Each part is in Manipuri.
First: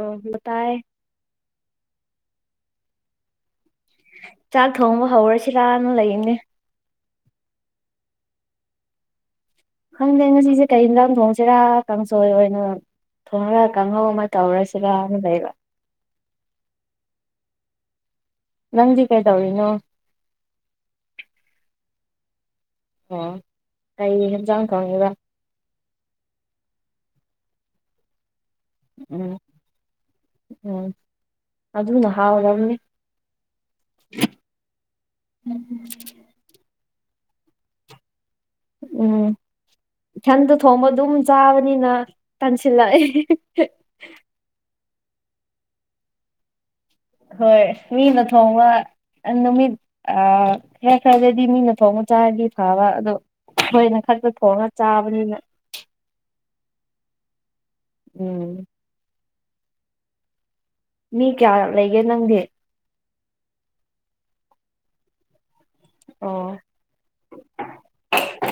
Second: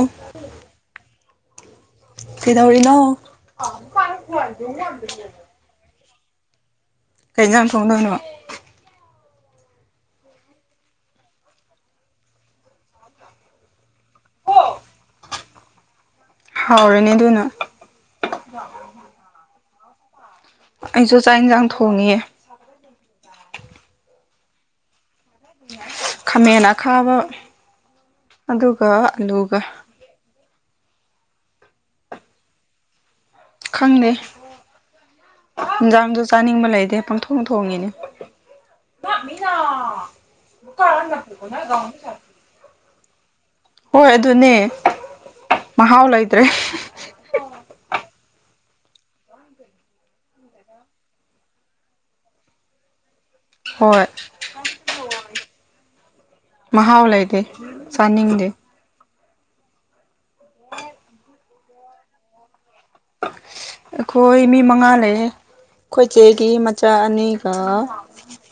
ꯑꫭꯇꯥꯏ ꯀꯩꯗꯧꯔꯤꯅꫭ ꯆꯥꯛ ꯊꯣꯡꯕ ꯍꯧꯔꯁꯤꯔꯅ ꯂꯩꯅꯦ ꯀꯩ ꯏꯟꯁꯥꯡ ꯊꯣꯡꯗꫭꯏꯅꯣ ꯈꯪꯗꯦ ꯉꯁꯤꯁꯦ ꯀꯩꯝ ꯂ ꯊꯣꯡꯁꯤꯔꯥ ꯀꯥꯡꯁꯣꯏ ꯑꯣꯏꯅ ꯊꯣꯡꯉꯒ ꯀꯥꯡꯍꯧ ꯑꯃ ꯇꯧꯔꯁꯤꯒ ꯑꯃ ꯂꯩꯕ ꯍꯥꯎꯔꯦꯅꯤ ꯑꯗꯨꯅ ꯅꯪꯗꯤ ꯀꯩꯗꯧꯔꯤꯅꯣ ꯑꯩꯁꯨ ꯆꯥꯛ ꯌꯦꯟꯁꯥꯡ ꯊꯣꯡꯉꯑ ꯑꯣ ꯀꯩ ꯍꯦꯟꯖꯥꯡ ꯈꯪꯉꯤꯕ ꯈꯥꯃꯦꯟ ꯑꯈꯥꯕ ꯑꯗꯨꯒ ꯎꯝ ꯑꯂꯨꯒ ꯎꯝ ꯑꯗꯨꯅ ꯍꯥꯎꯔꯝꯅꯤ ꯈꯪꯗꯦ ꯏꯟꯖꯥꯡꯁꯨ ꯆꯥꯅꯤꯡꯕ ꯂꯩꯇꯦ ꯄꯪꯊꯣꯡ ꯊꯣꯡꯉꯤꯅꯦ ꯎꯝ ꯏꯊꯟꯗ ꯊꯣꯡꯕ ꯑꯗꯨꯝ ꯆꯥꯕꯅꯤꯅ ꯇꯟꯁꯤꯜꯂꯛꯑ ꯍꯣꯏ ꯑꯗꯨꯅꯦ ꯃꯍꯥꯎ ꯂꯩꯇ꯭ꯔꯦ ꯍꯣꯏ ꯃꯤ ꯅ ꯊꯣꯡꯕ ꯅꯨꯃꯤꯠ ꯈꯔ ꯈꯔꯗꯗꯤ ꯃꯤꯅ ꯊꫭꯡꯕ ꯆꯥꯔꯗꯤ ꯐꯕ ꯑꯗꯣ ꯑꯩꯈꯣꯏꯅ ꯈꯛꯇ ꯊꯣꯡꯉꯒ ꯆꯥꯕꯅꯤꯅ ꯃꯍꯥꯎꯂꯩꯏꯦ ꯆꯥꯅꯤꯡꯗꯦ ꯎꯝ [unintelligible] ꯃꯤ ꯀꯌꯥ ꯂꯩꯒꯦ ꯅꯪꯗꯤ ꯑꯩꯈꯣꯏ ꯃꯤ ꯃꯉꯥ ꯂꯩ ꯑꯣ ꯑꯩꯈꫭꯏꯆꯦꯒꯤ ꯏꯆꯥ ꯑꯅꯤꯒ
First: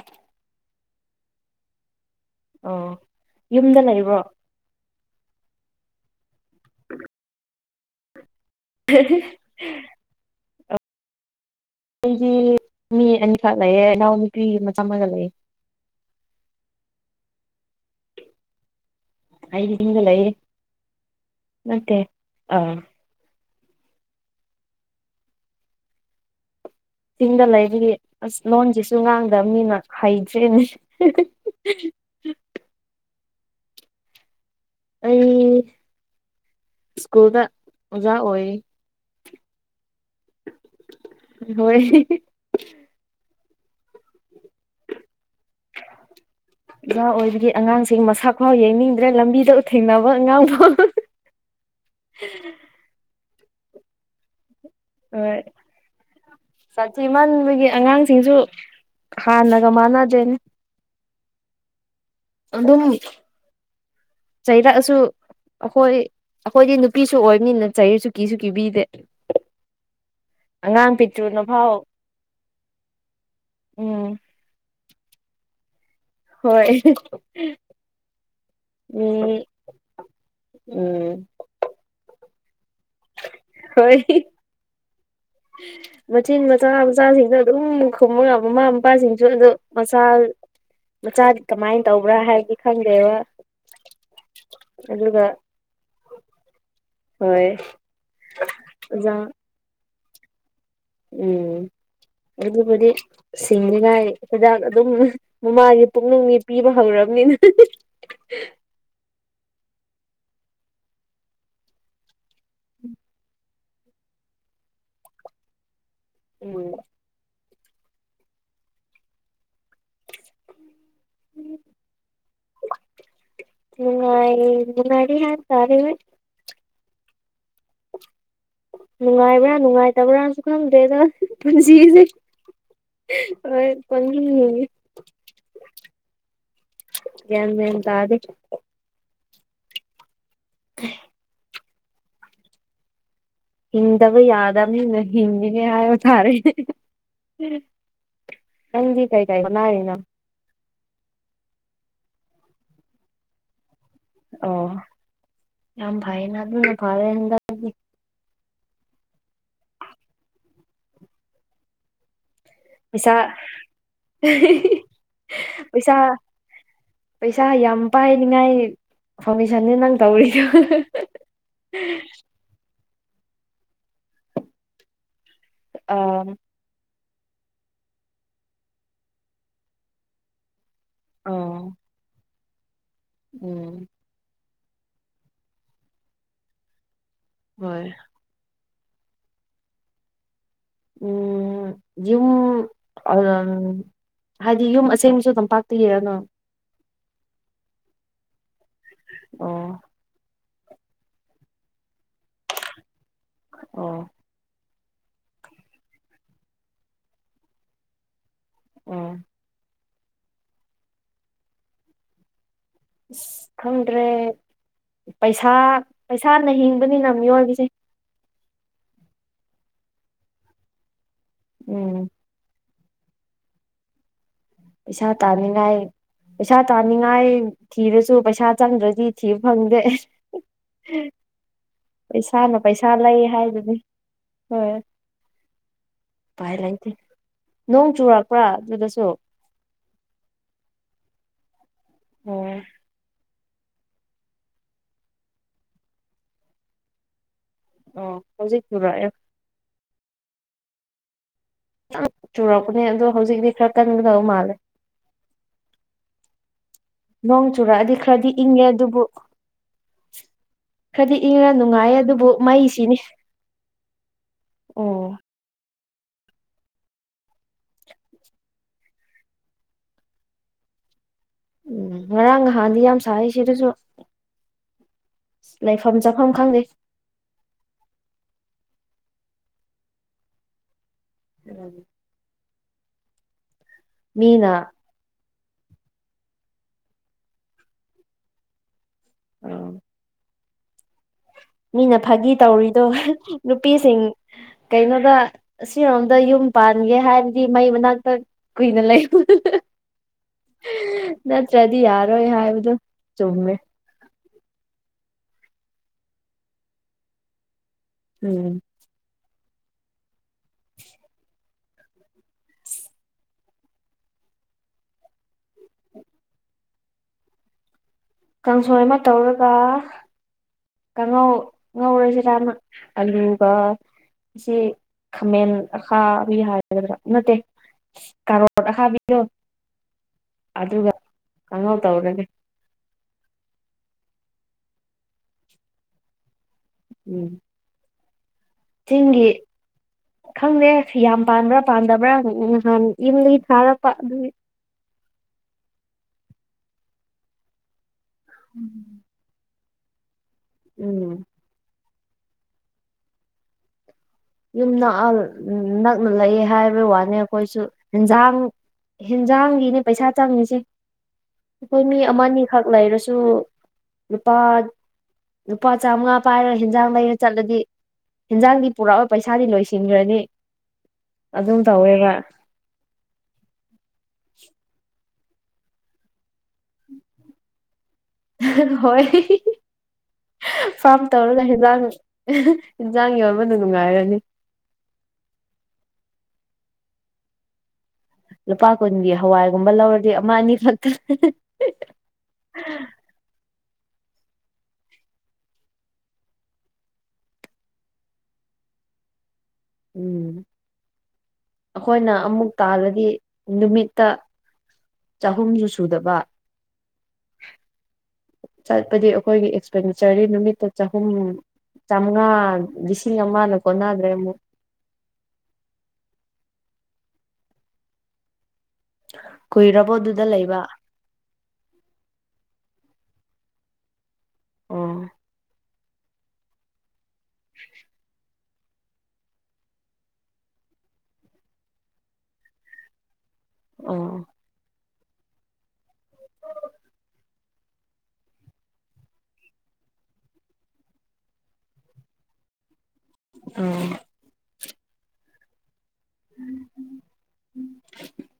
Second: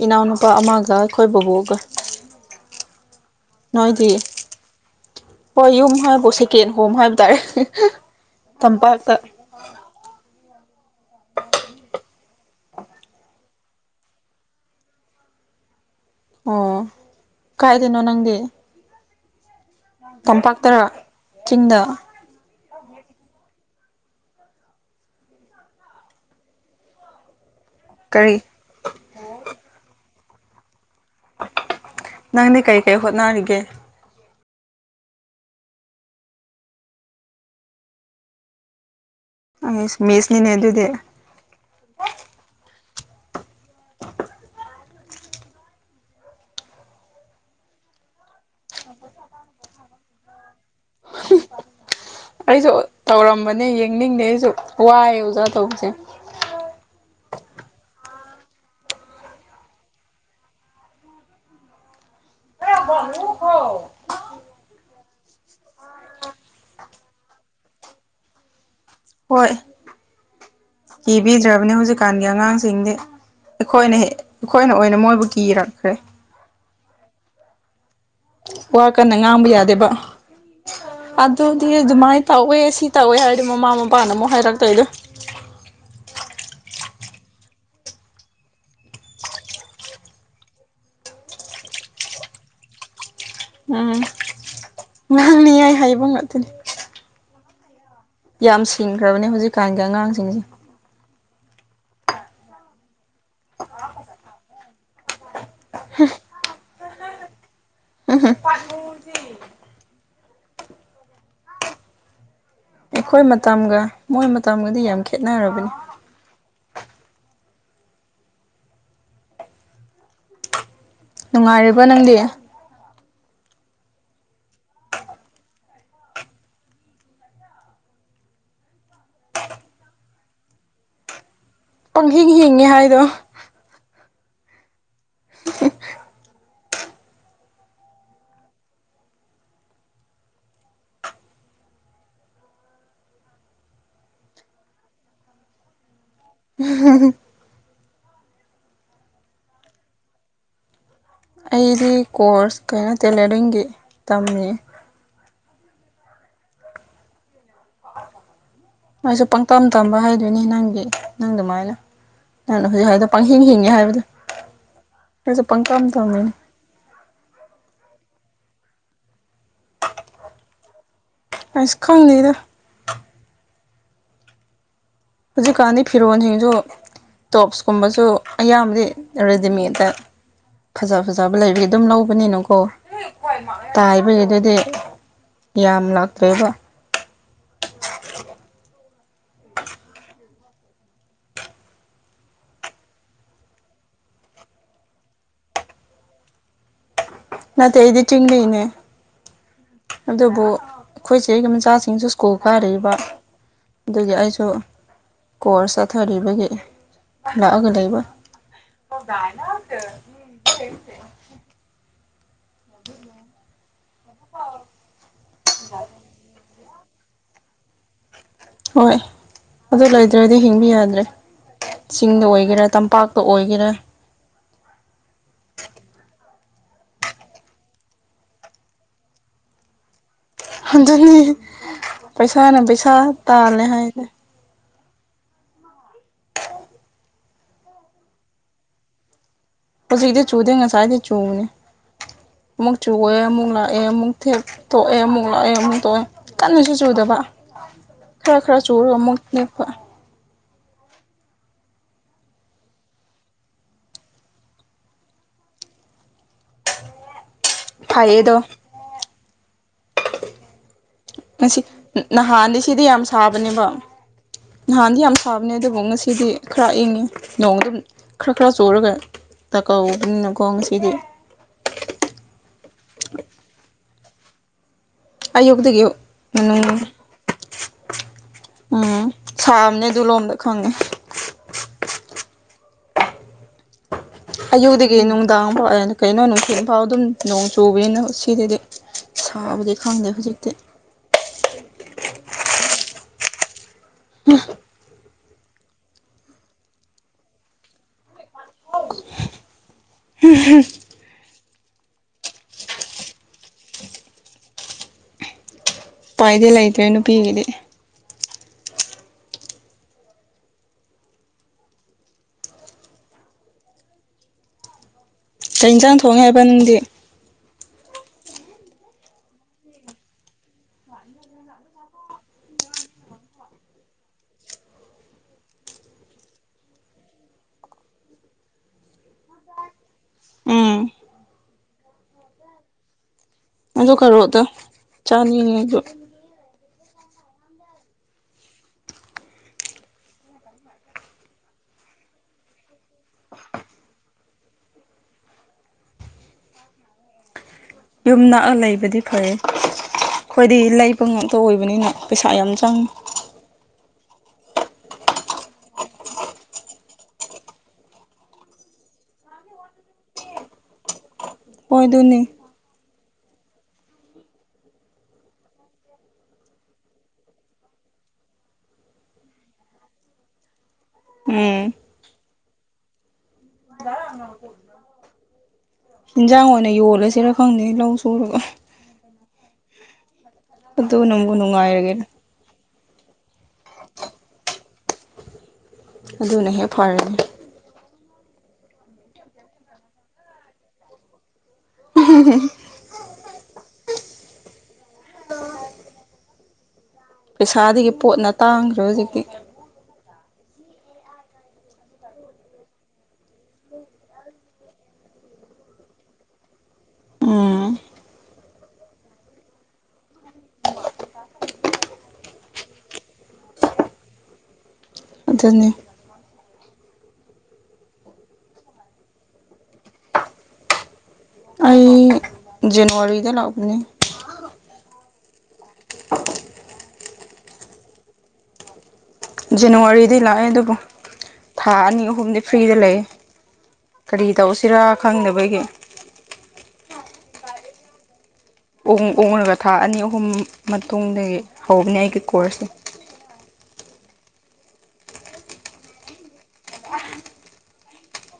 ꯏꯅꯥꯎꯅꯨꯄꯥ ꯑꯃꯒ ꯑꯩꯈꯣꯏ ꯕꯕꯣꯛꯒ ꯑꯣ ꯌꯨꯝꯗ ꯅꯣꯏꯗꯤ ꯂꯩꯕ꯭ꯔꯣ ꯍꯣꯏ ꯌꯨꯝ ꯍꯥꯏꯕꯨ ꯁꯦꯀꯦꯟ ꯍꯣꯝ ꯍꯥꯏꯕ ꯇꯥꯔꯦ꯫ ꯇꯝꯄꯥꯛꯇ [unintelligible] ꯑꯩꯗꯤ ꯃꯤ ꯑꯅꯤꯈꯛ ꯂꯩꯌꯦ ꯏꯅꯥꯎ ꯅꯨꯄꯤ ꯃꯆꯥꯥꯝꯃꯒ ꯂꯩꯑꯦ꯫ ꯑꯣ ꯀꯥꯏꯗꯅꯣ ꯅꯪꯗꯤ꯫ ꯑꯩꯗꯤ ꯆꯤꯡꯗ ꯂꯩꯌꯦ ꯇꯝꯄꯥꯛꯇꯔꯥ ꯆꯤꯡꯗ ꯅꯠꯇꯦ ꯑꯥ ꯆꯤꯡꯗ ꯂꯩꯕꯒꯤ ꯑꯁ ꯀꯔꯤ ꯂꯣꯟꯁꯤꯁꯨ ꯉꯥꯡꯗꯕ ꯃꯤꯅ ꯍꯩꯇ꯭꯭ꯔꯦꯅꯦ꯫ ꯅꯪꯗꯤ ꯀꯩ ꯀꯩ ꯍꯣꯠꯅꯔꯤꯒꯦ꯫ ꯑꯩ ꯁ꯭ꯀꯨꯜꯗ ꯑꯣꯖꯥ ꯑꯣꯏꯔꯤ꯫ ꯑꯩ ꯃꯤꯦꯁꯅꯤꯅꯦ ꯑꯗꯨꯗꯤ ꯍꯣꯏ [inaudible] ꯑꯣꯖꯥ ꯑꯣꯏꯕꯒꯤ ꯑꯉꯥꯡꯁꯤꯡ ꯃꯁꯥ ꯈꯥꯎ ꯌꯩꯅꯤꯡꯗ꯭ꯔꯦ ꯂꯝꯕꯤꯗ ꯊꯦꯡꯅꯕ ꯑꯉꯥꯡꯗꯥꯎ ꯫ ꯑꯩꯁꯨ ꯇꯧꯔꯝꯕꯅꯦ ꯌꯦꯡꯅꯤꯡꯅꯦ ꯑꯩꯁꯨ ꯋꯥꯏ ꯑꯣꯖꯥ ꯇꯧꯕꯁꯦ꯫ ꯆꯊꯤ ꯃꯟꯕꯒꯤ ꯑꯉꯥꯡꯁꯤꯡꯁꯨ ꯍꯥꯟꯅꯒ ꯃꯥꯟꯅꯗ꯭ꯔꯦꯅꯤ꯫ ꯑꯗꯨꯝ ꯆꯩꯔꯛꯑꯁꯨ ꯑꯩꯈꯣꯏ ꯑꯩꯈꯣꯏꯗꯤ ꯅꯨꯄꯤꯁꯨ ꯑꯣꯏꯕꯅꯤꯅ ꯆꯩꯔꯁꯨ ꯀꯤꯁꯨ ꯀꯤꯕꯤꯗꯦ꯫ ꯍꯣꯏ꯫ ꯑꯉꯥꯡ ꯄꯤꯛꯇ꯭ꯔꯨꯅ ꯀꯤꯕꯤꯗ꯭ꯔꯕꯅꯤ ꯐꯥꯎ ꯍꯧꯖꯤꯛꯀꯥꯟꯒꯤ ꯑꯉꯥꯡꯁꯤꯡꯗꯤ ꯑꯩꯈꯣꯏꯅ ꯍꯦꯛ ꯎꯝ ꯑꯩꯈꯣꯏꯅ ꯑꯣꯏꯅ ꯃꯣꯏꯕꯨ ꯀꯤꯔꯛꯈ꯭ꯔꯦ꯫ ꯍꯣꯏ ꯋꯥ ꯀꯟꯅ ꯎꯝ ꯉꯥꯡꯕ ꯌꯥꯗꯦꯕ ꯎꯝ ꯑꯗꯨꯗꯤ ꯑꯗꯨꯃꯥꯏꯅ ꯇꯧꯋꯦ ꯁꯤ꯫ ꯇꯧꯋꯦ ꯍꯥꯏꯔꯗꯤ ꯃꯃꯥ ꯍꯣꯏ ꯃꯄꯥꯅ ꯑꯃꯨꯛ ꯍꯥꯏꯔꯛꯇꯣꯏꯗꯣ [inaudible] ꯃꯆꯤꯟ ꯃꯆꯥ ꯃꯆꯥꯁꯤꯡꯗ ꯑꯗꯨꯝ ꯈꯣꯃꯒ ꯃꯃꯥ ꯃꯄꯥꯁꯤꯡꯁꯨ ꯑꯗꯨꯗꯣ ꯃꯆꯥ ꯃꯆꯥꯗꯤ ꯀꯃꯥꯏꯅ ꯇꯧꯕ꯭ꯔꯥ ꯍꯥꯏꯕꯗꯤ ꯈꯪꯗꯦꯕ ꯎꯝ ꯑꯗꯨꯒ ꯉꯥꯡꯅꯤꯉꯏ ꯍꯥꯏꯕ ꯉꯥꯛꯇꯅꯤ꯫ ꯍꯣꯏ ꯌꯥꯝ ꯑꯣꯖꯥ ꯁꯤꯡꯈ꯭ꯔꯕꯅꯦ ꯍꯧꯖꯤꯛꯀꯥꯟꯒꯤ ꯑꯉꯥꯡꯁꯤꯡꯁꯦ꯫ ꯎꯝ ꯑꯗꯨꯕꯨꯗꯤ ꯁꯤꯡꯂꯤꯉꯥꯏ ꯍꯤꯗꯥꯛ ꯑꯗꯨꯝ ꯃꯃꯥꯒꯤ ꯄꯨꯛꯅꯤꯡꯗꯤ ꯄꯤꯕ ꯍꯧꯔꯕꯅꯤꯅ [unintelligible] ꯑꯩꯈꯣꯏ ꯃꯇꯝꯒ ꯃꯣꯏ ꯃꯇꯝꯒꯗꯤ ꯌꯥꯝ ꯈꯦꯠꯅꯔꯕꯅꯤ꯫ ꯎꯝ ꯅꯨꯡꯉꯥꯏꯔꯤꯕꯣ ꯅꯪꯗꯤ꯫ ꯃꯅꯨꯡꯉꯥꯏ ꯃꯉꯔꯤ ꯍꯥꯏ ꯇꯔꯦ꯫ ꯅꯨꯡꯉꯥꯏꯕ꯭ꯔꯥ ꯅꯨꯡꯉꯥꯏꯇꯕ꯭ꯔꯥꯅꯁꯨ ꯈꯪꯗꯦꯗ ꯄꯨꯟꯁꯤꯁꯦ꯫ ꯄꯪꯍꯤꯡ ꯍꯤꯡꯉꯤ ꯍꯥꯏꯗꯣ ꯍꯣꯏ ꯄꯥꯍꯤꯡ ꯍꯤꯡ ꯑꯦ꯫ ꯌꯦꯟ ꯃꯦꯟ ꯇꯗꯤ꯫ ꯀꯩ ꯍꯤꯟꯗꯕꯨ ꯌꯥꯗ ꯑꯃꯅꯤ ꯍꯗꯤꯅꯦ ꯍꯥꯏꯕ ꯇꯔꯦ꯫ [unintelligible] ꯅꯥꯪꯗꯤ ꯀꯥꯏ ꯀꯥꯏ ꯍꯣꯠꯅꯔꯤꯅꯣ ꯫ ꯑꯩꯗꯤ ꯀꯣꯔꯁ ꯀꯩꯅꯣ ꯇꯦꯂꯦꯔꯤꯡꯒꯤ꯫ ꯑꯣ ꯌꯥꯝ ꯐꯥꯏꯅ ꯑꯗꯨꯅ ꯅ ꯐꯔ ꯍꯟꯗꯛ ꯃꯣꯏꯁꯨ ꯄꯪꯇꯝ ꯇꯝꯕ ꯍꯥꯏꯗꯣꯏꯅꯤ ꯅꯪꯒꯤ ꯅꯪ ꯑꯗꯨꯃꯥꯏꯅ ꯅꯅ ꯍꯧꯖꯤꯛ ꯍꯥꯏꯗꯣ ꯄꯩꯁꯥ ꯄꯪꯍꯤꯡ ꯍꯤꯡꯉꯦ ꯍꯥꯏꯕꯗꯣ ꯅꯁꯨ ꯄꯪꯇꯝ ꯄꯩꯁꯥ ꯇꯝꯃꯤꯅꯦ꯫ ꯄꯩꯁꯥ ꯌꯥꯝ ꯄꯥꯏꯅꯤꯉꯥꯏ ꯐꯥꯎꯟꯗꯦꯁꯟꯅꯅꯤꯦ ꯅꯪ ꯇꯧꯔꯤꯗꯨ꯫ ꯑꯁ ꯈꯪ ꯗꯦꯗ꯫ ꯍꯧꯖꯤꯛꯀꯥꯟꯗꯤ ꯑꯥ ꯐꯤꯔꯣꯟꯜꯁꯤꯡꯁꯨ ꯇꯣꯞꯁꯀꯨꯝꯕꯁꯨ ꯑꯌꯥꯝꯕꯗꯤ ꯔꯦꯗꯤꯃꯦꯠꯇ꯫ ꯐꯖ ꯐꯖꯕ ꯂꯩꯕꯒꯤ ꯑꯣ ꯑꯗꯨꯝ ꯂꯧꯕꯅꯤꯅꯀꯣ ꯎꯝ ꯇꯥꯏꯕꯒꯤꯗꯨꯗꯤ꯫ ꯌꯥꯝꯂꯥꯛꯇ꯭ꯔꯦꯕ꯫ ꯑꯣꯏ꯫ ꯎꯝ ꯌꯨꯝ ꯎꯔ [unintelligible] ꯍꯥꯏꯗꯤ ꯌꯨꯝ ꯑꯁꯦꯡꯕꯁꯨ ꯇꯝꯄꯥꯛꯇꯒꯤꯔꯥ ꯅꯪ꯫ ꯅꯠꯇꯦ ꯑꯩꯗꯤ ꯆꯤꯡꯗꯩ ꯅꯦ ꯑꯣ ꯑꯗꯨꯕꯨ꯫ ꯑꯩꯈꯣꯏ ꯆꯦꯒꯤ ꯃꯆꯥꯁꯤꯡꯁꯨ ꯁ꯭ꯀꯨꯜ ꯀꯥꯔꯤꯕ ꯑꯣ ꯑꯗꯨꯒꯤ ꯑꯩꯁꯨ꯫ ꯀꯣꯔꯁ ꯆꯠꯊꯔꯤꯕꯒꯤ ꯂꯥꯛꯑꯒ ꯂꯩꯕ꯫ ꯑꯣ [unintelligible] ꯑꯁ ꯈꯪꯗ꯭ꯔꯦ ꯄꯩꯁꯥ ꯄꯩꯁꯥꯅ ꯍꯤꯡꯕꯅꯤꯅ ꯃꯤꯑꯣꯏꯕꯁꯦ꯫ ꯍꯣꯏ ꯑꯗꯨ ꯂꯩꯗ꯭ꯔꯗꯤ ꯍꯤꯡꯕ ꯌꯥꯗ꯭ꯔꯦ ꯎꯝ ꯆꯤꯡꯗ ꯑꯣꯏꯒꯦꯔꯥ ꯇꯝꯄꯥꯛ꯫ ꯇꯥ ꯑꯣꯏꯒꯦꯔꯥ꯫ ꯄꯩꯁꯥ ꯇꯥꯅꯤꯡꯉꯥꯏ꯫ ꯄꯩꯁꯥ ꯇꯥꯅꯤꯡꯉꯥꯏ ꯊꯤꯔꯁꯨ ꯄꯩꯁꯥ ꯆꯪꯗ꯭ꯔꯗꯤ ꯊꯤꯕ ꯐꯪꯗꯦ꯫ ꯑꯗꯨꯅꯤ ꯄꯩꯁꯥꯅ ꯄꯩꯁꯥ ꯂꯩ ꯍꯥꯏꯕꯗꯨꯅꯤ꯫ ꯎꯝ ꯎꯄꯥꯏ ꯂꯩꯇꯦ ꯅꯣꯡ ꯆꯨꯔꯛꯄ꯭ꯔꯥ ꯑꯗꯨꯗꯁꯨ꯫ ꯍꯧꯖꯤꯛꯗꯤ ꯆꯨꯗꯦ ꯉꯁꯥꯏꯗꯤ ꯆꯨꯕꯅꯤ ꯑꯃꯨꯛ ꯆꯨꯑꯦ ꯑꯃꯨꯛ ꯂꯥꯛꯑꯦ ꯑꯃꯨꯛ꯫ ꯇꯣꯛꯑꯦ ꯑꯃꯨꯛ ꯂꯣꯛꯑꯦ ꯑꯃꯨꯛ ꯇꯣꯛꯑꯦ ꯀꯟꯅꯁꯨ ꯆꯨꯗꯕ꯫ ꯑꯣ ꯈꯔ ꯍꯧꯖꯤꯛ ꯈꯔ ꯆꯨꯔꯒ ꯆꯨꯔꯛꯑꯦ ꯑꯃꯨꯛ ꯂꯦꯞꯄ꯫ ꯌꯥꯝ ꯆꯨꯔꯛꯄꯅꯦ ꯑꯗꯨ ꯍꯧꯖꯤꯛꯇꯤ ꯈꯔ ꯀꯟꯒꯗꯕ ꯃꯥꯜꯂꯦ꯫ ꯅꯣꯡ ꯆꯨꯔꯛꯑꯗꯤ ꯐꯩꯌꯦ ꯈꯔꯗꯤ ꯑꯗꯣ ꯏꯪꯉꯦ ꯑꯗꯨꯕꯨ꯫ ꯈꯔꯗꯤ ꯏꯪꯉ ꯉꯁꯤ ꯅꯨꯡꯉꯥꯏ ꯑꯗꯨꯕꯨ ꯅꯍꯥꯟꯗꯤ ꯁꯤꯗꯤ ꯃꯩꯁꯤꯅꯤ꯫ ꯌꯥꯝ ꯁꯥꯕꯅꯦꯕ ꯅꯍꯥꯟꯗꯤ ꯑꯣ ꯌꯥꯝ ꯁꯥꯕꯅꯦ ꯑꯗꯨꯕꯨ ꯉꯁꯤꯗꯤ ꯈꯔ ꯏꯪꯉꯤ ꯅꯣꯡ ꯑꯗꯨꯝ ꯈꯔ ꯈꯔ ꯆꯨꯔꯒ꯫ ꯇꯀꯧꯕꯅꯤꯅꯀꯣ ꯉꯁꯤꯗꯤ꯫ ꯎꯝ ꯉꯥꯔꯥꯡ ꯍꯥꯟꯗꯤ ꯌꯥꯝ ꯁꯥꯏ ꯁꯤꯗꯁꯨ꯫ ꯑꯌꯨꯛꯇꯒꯤ ꯂꯩꯐꯝ ꯆꯥꯐꯝ ꯈꯪꯗꯦ ꯅꯨꯡ꯫ ꯎꯝ ꯁꯥꯝꯅꯦ ꯑꯗꯨꯂꯣꯝꯗ ꯈꯪꯉꯦ꯫ ꯀꯌꯥꯒꯤ꯫ ꯃꯤꯅ ꯑꯌꯨꯛꯛꯇꯗꯒꯤ ꯅꯨꯪꯗꯥꯡ ꯐꯥꯎ ꯑꯦ ꯀꯩꯅꯣ ꯅꯨꯡꯊꯤꯟꯐꯥꯎ ꯗꯨꯝ ꯅꯣꯡ ꯆꯨꯕꯅꯤꯅ ꯁꯤꯗꯗꯤ꯫ ꯁꯥꯕꯗꯤ ꯈꯪꯗꯦ ꯍꯧꯖꯤꯛꯇꯤ꯫ ꯃꯤꯅ ꯐꯥꯒꯤ ꯇꯧꯔꯤꯗꯣ ꯅꯨꯄꯤꯁꯤꯡ ꯀꯩꯅꯣꯗ꯫ ꯑꯁꯤꯔꯣꯝꯗ ꯌꯨꯝ ꯄꯥꯟꯒꯦ ꯍꯥꯏꯔꯗꯤ ꯃꯩ ꯃꯅꯥꯛꯇ ꯀꯨꯏꯅ ꯂꯩꯕ꯫ ꯍꯨꯝ꯫ ꯅꯠꯇ꯭ꯔꯗꯤ ꯌꯥꯔꯣꯏ ꯍꯥꯏꯕꯗꯨꯣ ꯆꯨꯝꯃꯦ꯫ ꯎꯄꯥꯏꯗꯤ ꯂꯩꯇ꯭ꯔꯦ ꯅꯨꯄꯤꯒꯤꯗꯤ꯫ ꯎꯝ꯫ ꯗꯤꯞ꯫ ꯀꯩ ꯌꯦꯟꯁꯥꯡ ꯊꯣꯡꯉꯦ ꯍꯥꯏꯕ ꯅꯪꯗꯤ꯫ ꯀꯥꯡꯁꯣꯏ ꯑꯃ ꯇꯧꯔꯒ꯫ ꯀꯥꯡꯉꯧ ꯉꯧꯔꯁꯤꯔꯅ ꯑꯂꯨꯒ꯫ ꯑꯁꯤ ꯈꯥꯃꯦꯟ ꯑꯈꯥꯕꯤ ꯍꯥꯏꯒꯗ꯭ꯔꯥ ꯅꯠꯇꯦ꯫ ꯀꯥꯔꯣꯠ ꯑꯈꯥꯕꯤꯗꯣ ꯎꯝ ꯑꯗꯨꯒ ꯀꯥꯡꯍꯧ ꯇꯧꯔꯒꯦ꯫ ꯑꯗꯨ ꯀꯔꯣꯠꯗꯨ ꯆꯥꯅꯤꯡꯉꯤꯗꯨ꯫ ꯎꯝ꯫ ꯆꯤꯡꯒꯤ꯫ ꯈꯪꯗꯦ ꯌꯥꯝ ꯄꯥꯟꯕ꯭ꯔꯥ ꯄꯥꯟꯗꯕ꯭ꯔꯥ ꯅꯍꯥꯟ ꯌꯨꯝꯗꯒꯤ ꯊꯥꯔꯛꯄ ꯑꯗꯨꯒꯤ꯫ ꯌꯨꯝ ꯅꯛꯑ ꯂꯩꯕꯗꯤ ꯐꯩꯑꯦ ꯑꯩꯈꯣꯏꯗꯤ ꯂꯩꯕ ꯎꯝ ꯉꯥꯝ꯫ ꯑꯣꯏꯕꯅꯤꯅ ꯄꯩꯁꯥ ꯌꯥꯝ ꯆꯪ꯫ ꯌꯨꯝ ꯅꯛꯑ ꯅꯛꯅ ꯂꯩꯌꯦ ꯍꯥꯏꯕꯩ ꯋꯥꯅꯤ ꯑꯩꯈꯣꯏꯁꯨ ꯌꯦꯟꯖꯥꯡ ꯍꯦꯟꯖꯥꯡꯒꯤꯅꯦ ꯄꯩꯁꯥ ꯆꯪꯉꯤꯁꯦ ꯑꯩꯈꯣꯏ ꯍꯣꯏ ꯃꯤ ꯑꯗꯨꯅꯤ ꯑꯃꯅꯤ ꯈꯛ ꯂꯩꯔꯁꯨ ꯂꯨꯄꯥ ꯂꯨꯄꯥ ꯆꯥꯝꯃꯉꯥ ꯄꯥꯏꯔ ꯍꯦꯟꯖꯥꯡ ꯂꯩꯔ ꯆꯠꯂꯗꯤ ꯍꯟꯖꯥꯡꯗꯤ ꯄꯨꯔꯛ ꯄꯩꯁꯥꯗꯤ ꯂꯣꯏꯁꯤꯟꯒꯔꯅꯤ ꯑꯗꯨꯝ ꯎꯝ ꯇꯧꯋꯦꯕ inaudible [inaudible] ꯏꯟꯖꯥꯡ ꯑꯣꯏꯅ ꯌꯣꯜꯂꯁꯤꯔ ꯈꯪꯗꯦ ꯂꯧ ꯁꯨꯔꯒ ꯍꯣꯏ ꯐꯥꯔꯝ ꯑꯗꯨꯅꯕꯨ ꯇꯧꯔꯒ ꯍꯦꯟꯁꯥꯡ ꯅꯨꯡꯉꯥꯏꯔꯒꯦꯔ ꯏꯟꯁꯥꯡ ꯌꯣꯟꯕꯗꯨ ꯅꯨꯡꯉꯥꯏꯔꯅꯤ ꯑꯗꯨꯅ ꯍꯦꯛ ꯐꯔꯅꯤ ꯂꯨꯄꯥ ꯀꯨꯟꯒꯤ ꯍꯋꯥꯏꯒꯨꯝꯕ ꯂꯧꯔꯗꯤ ꯑꯃ ꯑꯅꯤ ꯈꯛꯇ ꯍꯝ [inaudible] ꯑ [inaudible] ꯄꯩꯁꯥꯗꯒꯤ ꯄꯣꯠꯅ ꯇꯥꯡꯈ꯭ꯔꯦ ꯍꯧꯖꯤꯛꯇꯤ ꯎꯝ ꯑꯩꯈꯣꯏꯅ ꯑꯃꯨꯛ ꯇꯥꯜꯂꯗꯤ ꯅꯨꯃꯤꯠꯇ ꯆꯍꯨꯝꯁꯨ ꯁꯨꯗꯕ ꯎꯝ ꯆꯠꯄꯗꯤ ꯑꯩꯈꯣꯏꯒꯤ ꯑꯦꯛꯁꯄꯦꯟꯗꯤꯆꯔꯗꯤ ꯅꯨꯃꯤꯠꯇ ꯆꯍꯨꯝ ꯆꯝꯃꯉꯥ ꯂꯤꯁꯤꯡ ꯑꯃꯅ ꯀꯣꯟꯅꯗ꯭ꯔꯦ ꯑꯃꯨꯛ ꯑꯗꯨꯅꯤ ꯀꯨꯏꯔꯕꯣ ꯑꯗꯨꯗ ꯂꯩꯕ ꯑꯩ ꯖꯅꯋꯥꯔꯤꯗ ꯂꯥꯛꯄꯅꯦ ꯑꯣ [inaudible] ꯖꯅꯋꯥꯔꯤꯗꯩ ꯂꯥꯛꯑꯦ ꯑꯗꯨꯕꯨ ꯊꯥ ꯑꯅꯤ ꯑꯍꯨꯝꯗꯤ ꯐ꯭ꯔꯤꯗ ꯂꯩꯌꯦ ꯑꯣ ꯀꯔꯤ ꯇꯧꯁꯤꯔꯥ ꯈꯪꯗꯅꯕꯒꯤ ꯑꯣ ꯑꯣꯡꯂꯒ ꯊꯥ ꯑꯅꯤ ꯑꯍꯨꯝ ꯃꯇꯨꯡꯗꯒꯤ ꯍꯧꯕꯅꯦ ꯑꯩꯒꯤ ꯀꯣꯔꯁꯁꯦ ꯑꯣ ꯎꯝꯝ ꯎꯝ [inaudible]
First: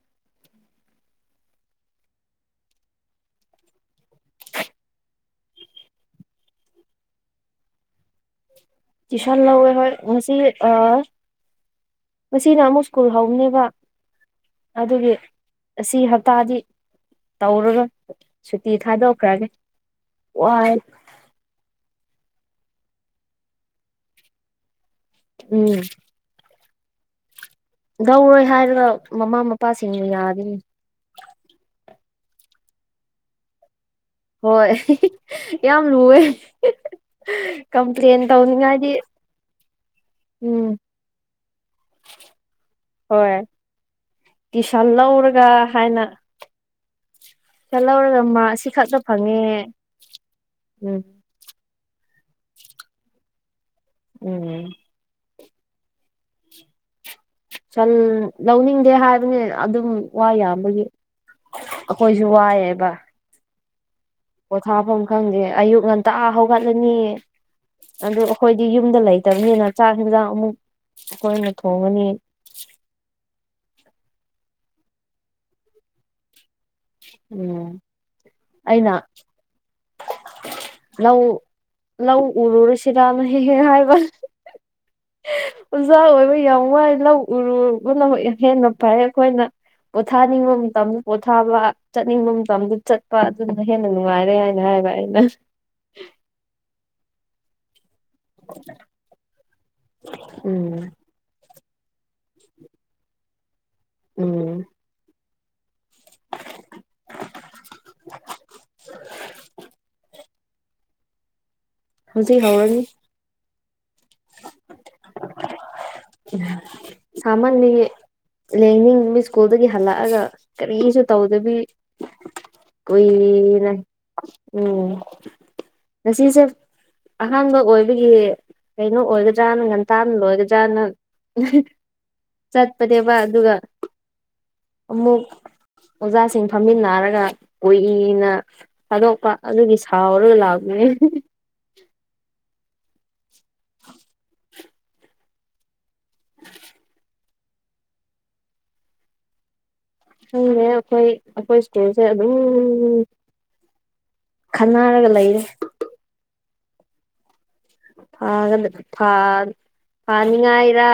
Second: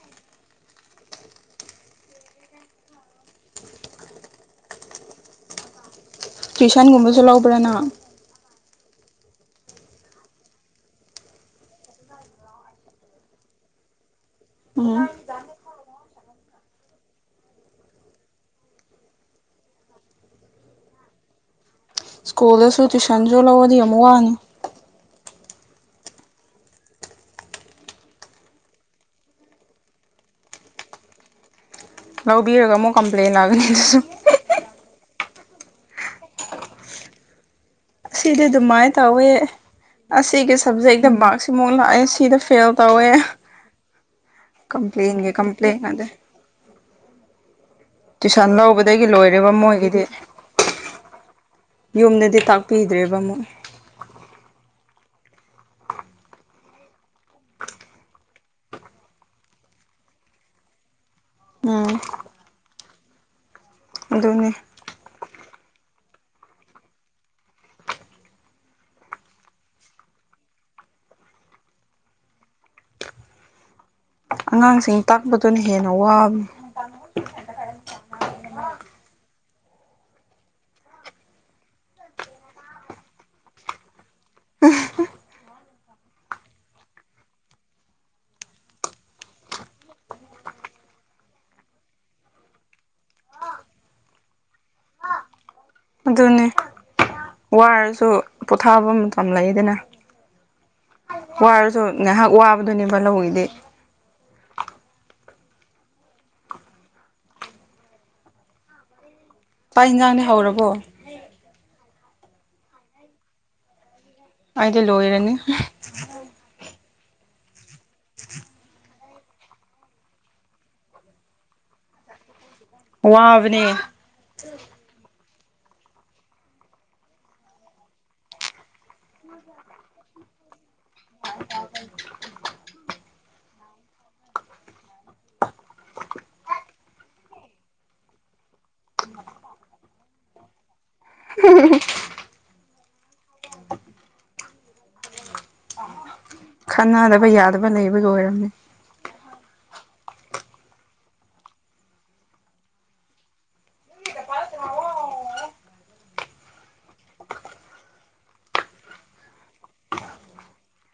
[inaudible] ꯇꯨꯏꯁꯟꯒꯨꯝꯕꯁꯨ ꯂꯧꯕ꯭ꯔꯥ ꯅꯪ ꯇꯌꯨꯁꯥꯟ ꯂꯧꯔꯔꯣꯢ ꯉꯁꯤ ꯑꯥ ꯃꯁꯤꯅ ꯑꯃꯨꯛ ꯁ꯭ꯀꯨꯜ ꯍꯧꯅꯦꯕ ꯎꯝ ꯑꯗꯨꯒꯤ ꯑꯁꯤ ꯍꯞꯇꯥꯗꯤ ꯇꯧꯔꯔꯣꯢ ꯁꯨꯇꯤ ꯊꯥꯗꯣꯛꯈ꯭ꯔꯅꯤ ꯋꯥꯏ ꯁ꯭ꯀꯨꯜꯗꯁꯨ ꯇꯨꯏꯁꯟꯁꯨ ꯂꯧꯔꯗꯤ ꯑꯃꯨꯛ ꯋꯥꯅꯤ ꯎꯝ ꯂꯧꯔꯣꯏ ꯍꯥꯏꯔꯒ ꯃꯃꯥ ꯃꯄꯥꯁꯤꯡꯅ ꯌꯥꯗꯦꯅꯦ ꯂꯧꯕꯤꯔꯒ ꯑꯃꯨꯛ ꯀꯝꯄ꯭ꯂꯦꯟ ꯂꯥꯛꯒꯅꯤ ꯑꯗꯨꯁꯨ ꯍꯣꯏ ꯌꯥꯝ ꯂꯨꯋꯦ ꯀꯝꯄꯔꯤꯟ ꯑꯁꯤꯗꯤ ꯑꯗꯨꯃꯥꯏꯅ ꯇꯧꯅꯤꯡꯉꯥꯢꯗꯤ ꯇꯧꯋꯦ ꯑꯁꯤꯒꯤ ꯁꯕꯖꯦꯛꯇ ꯃꯥꯛ ꯁꯤꯃꯨꯛ ꯂꯥꯛꯑꯦ ꯁꯤꯗ ꯐꯦꯜ ꯇꯧꯋꯦ ꯍꯣꯏ ꯇꯨꯏꯁꯟ ꯀꯝꯄ꯭ꯂꯦꯟꯒꯤ ꯂꯧꯔꯒ ꯀꯝꯄ꯭ꯂꯦꯟ ꯍꯥꯏꯅ ꯉꯥꯛꯇ ꯇꯨꯏꯁꯟ ꯂꯧꯔꯒ ꯃꯥꯛ ꯇꯨꯏꯁꯟ ꯑꯁꯤꯈꯛꯇ ꯂꯧꯕꯗꯒꯤ ꯐꯪꯉꯦ ꯂꯣꯏꯔꯦꯕ ꯃꯣꯏꯒꯤꯗꯤ ꯎꯝ ꯌꯨꯝꯗꯗꯤ ꯇꯥꯛꯄꯤꯗ꯭ꯔꯦꯕ ꯑꯃꯨꯛ ꯎꯝ ꯇꯟ ꯂꯧꯅꯤꯡꯗꯦ ꯍꯥꯏꯕꯅꯦ ꯑꯗꯨꯝ ꯋꯥ ꯌꯥꯝꯕꯒꯤ ꯎꯝ ꯑꯩꯈꯣꯏꯁꯨ ꯋꯥꯏꯑꯦꯕ ꯑꯗꯨꯅꯤ ꯄꯣꯊꯥꯐꯝ ꯈꯪꯗꯦ ꯑꯌꯨꯛ ꯉꯟꯇꯥ ꯍꯧꯒꯠꯂꯅꯤ ꯑꯗꯨ ꯑꯩꯈꯣꯏꯗꯤ ꯌꯨꯝꯗ ꯂꯩꯇꯕꯅꯤꯅ ꯆꯥꯛ ꯍꯟꯖꯥꯡ ꯑꯃꯨꯛ ꯑꯩꯈꯣꯏꯅ ꯊꯣꯡꯉꯅꯤ ꯑꯉꯥꯡꯁꯤꯡ ꯇꯥꯛꯄꯗꯨꯅ ꯍꯦꯟꯅ ꯋꯥꯕꯅꯦ ꯎꯝ ꯑꯩꯅ ꯂꯧ ꯂꯧ ꯎꯔꯨꯔꯁꯤꯔꯅ ꯍꯦꯛ ꯍꯦꯛ ꯍꯥꯏꯕ ꯎ ꯑꯣꯖꯥ ꯑꯣꯏꯕ ꯌꯥꯝ ꯋꯥꯏ ꯂꯧ ꯎꯔꯨꯕꯅ ꯍꯦꯟꯅ ꯐꯩ ꯑꯩꯈꯣꯏꯅ ꯄꯣꯊꯥꯅꯤꯡꯕ ꯃꯇꯝꯗ ꯄꯣꯊꯥꯕ ꯆꯠꯅꯤꯡꯕ ꯃꯇꯝꯗ ꯆꯠꯄ ꯑꯗꯨꯗꯨꯅ ꯍꯦꯟꯅ ꯅꯨꯡꯉꯥꯏꯔꯦ ꯍꯥꯏꯅ ꯍꯥꯏꯕ ꯑꯩꯅ ꯑꯗꯨꯅꯤ ꯋꯥꯔꯁꯨ ꯄꯣꯊꯥꯕ ꯃꯇꯝ ꯂꯩꯗꯅ ꯎꯝ ꯋꯥꯔꯁꯨ ꯉꯥꯏꯍꯥꯛ ꯋꯥꯕꯗꯨꯅꯦꯕ ꯂꯧꯒꯤꯗꯤ ꯎꯝ ꯄꯥꯛ ꯏꯟꯖꯥꯡꯅꯦ ꯍꯧꯔꯕꯣ ꯍꯧꯖꯤꯛ ꯍꯧꯔꯅꯤ ꯑꯩꯗꯤ ꯂꯣꯏꯔꯅꯤ ꯁꯃꯅ ꯂꯦꯡꯅꯤꯡꯕ ꯁ꯭ꯀꯨꯜꯗꯒꯤ ꯍꯜꯂꯛꯑꯒ ꯀꯔꯤꯁꯨ ꯇꯧꯗꯕꯤ ꯀꯣꯏ ꯋꯥꯕꯅꯦ ꯎꯝ ꯅꯁꯤꯁꯦ ꯑꯍꯥꯟꯕ ꯑꯣꯏꯕꯒꯤ ꯀꯩꯅꯣ ꯑꯣꯏꯒꯗ꯭ꯔꯥꯅ ꯉꯒꯟꯇꯥ ꯂꯣꯏꯒꯗ꯭ꯔꯥꯅ ꯆꯠꯄꯅꯦꯕ ꯑꯗꯨꯒ ꯑꯃꯨꯛ ꯑꯣꯖꯥꯁꯤꯡ ꯐꯝꯃꯤꯟꯟꯅꯅꯥꯔꯒ ꯀꯏꯅ ꯊꯥꯗꯣꯛꯄ ꯑꯗꯨꯒꯤ ꯁꯥꯎꯔꯒ ꯂꯥꯛꯄꯅꯦ ꯎꯝ [inaudible] ꯈꯅꯗꯕ ꯌꯥꯗꯕ ꯂꯩꯕꯒꯤ ꯑꯣꯏꯔꯝꯃꯤ ꯈꯪꯔꯦ ꯑꯩꯈꯣꯏ ꯑꯩꯈꯣꯏ ꯏꯁꯇꯦꯖꯁꯦ ꯑꯗꯨꯝ ꯈꯟꯅꯔꯒ ꯂꯩꯔꯦ ꯐꯦ ꯐ ꯐꯥꯅꯤꯡꯉꯥꯏꯔ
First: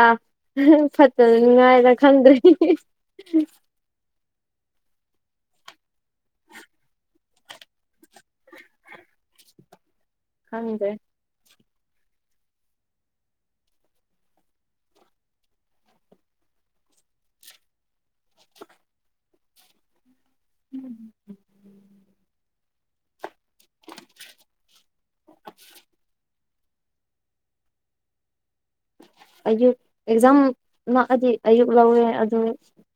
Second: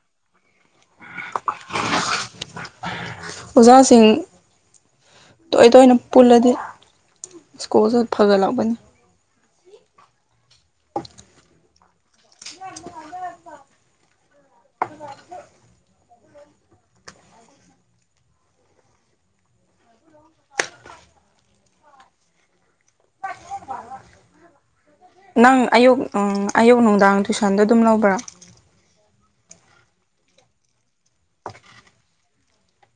ꯐꯠꯇꯅꯤꯉꯥꯏꯔ ꯈꯪꯗ꯭ꯔꯦ ꯑꯣꯖꯥꯁꯤꯡ ꯇꯣꯏ ꯇꯣꯏꯅ ꯄꯨꯜꯂꯗꯤ ꯁꯀꯨꯜꯁꯨ ꯐꯒꯠꯂꯛꯄꯅꯤ ꯍꯗꯦ [inaudible] ꯎꯝ ꯅꯪ ꯑꯌꯨꯛ ꯑꯌꯨꯛ ꯅꯨꯡꯗꯥꯡ ꯇꯨꯏꯁꯟꯗꯣ ꯑꯗꯨꯝ ꯂꯧꯕ꯭ꯔꯥ ꯑꯌꯨꯛ ꯑꯦꯛꯖꯥꯝ ꯂꯥꯛꯑꯗꯤ ꯑꯌꯨꯛ ꯂꯧꯋꯦ ꯑꯗꯨ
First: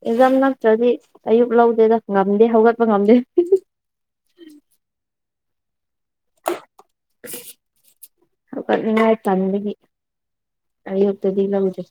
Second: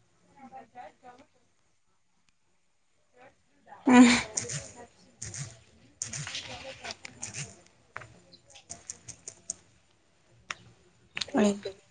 ꯑꯦꯛꯖꯝ ꯅꯠꯇ꯭ꯔꯗꯤ ꯑꯌꯨꯛ ꯂꯧꯗꯦꯗ ꯉꯝꯗꯦ ꯍꯧꯒꯠꯄ ꯉꯝꯗꯦ ꯎꯝ ꯉꯥꯏ ꯆꯥꯟꯒꯤ ꯑꯛꯇꯗꯤ ꯑꯩ ꯂꯧꯖꯦ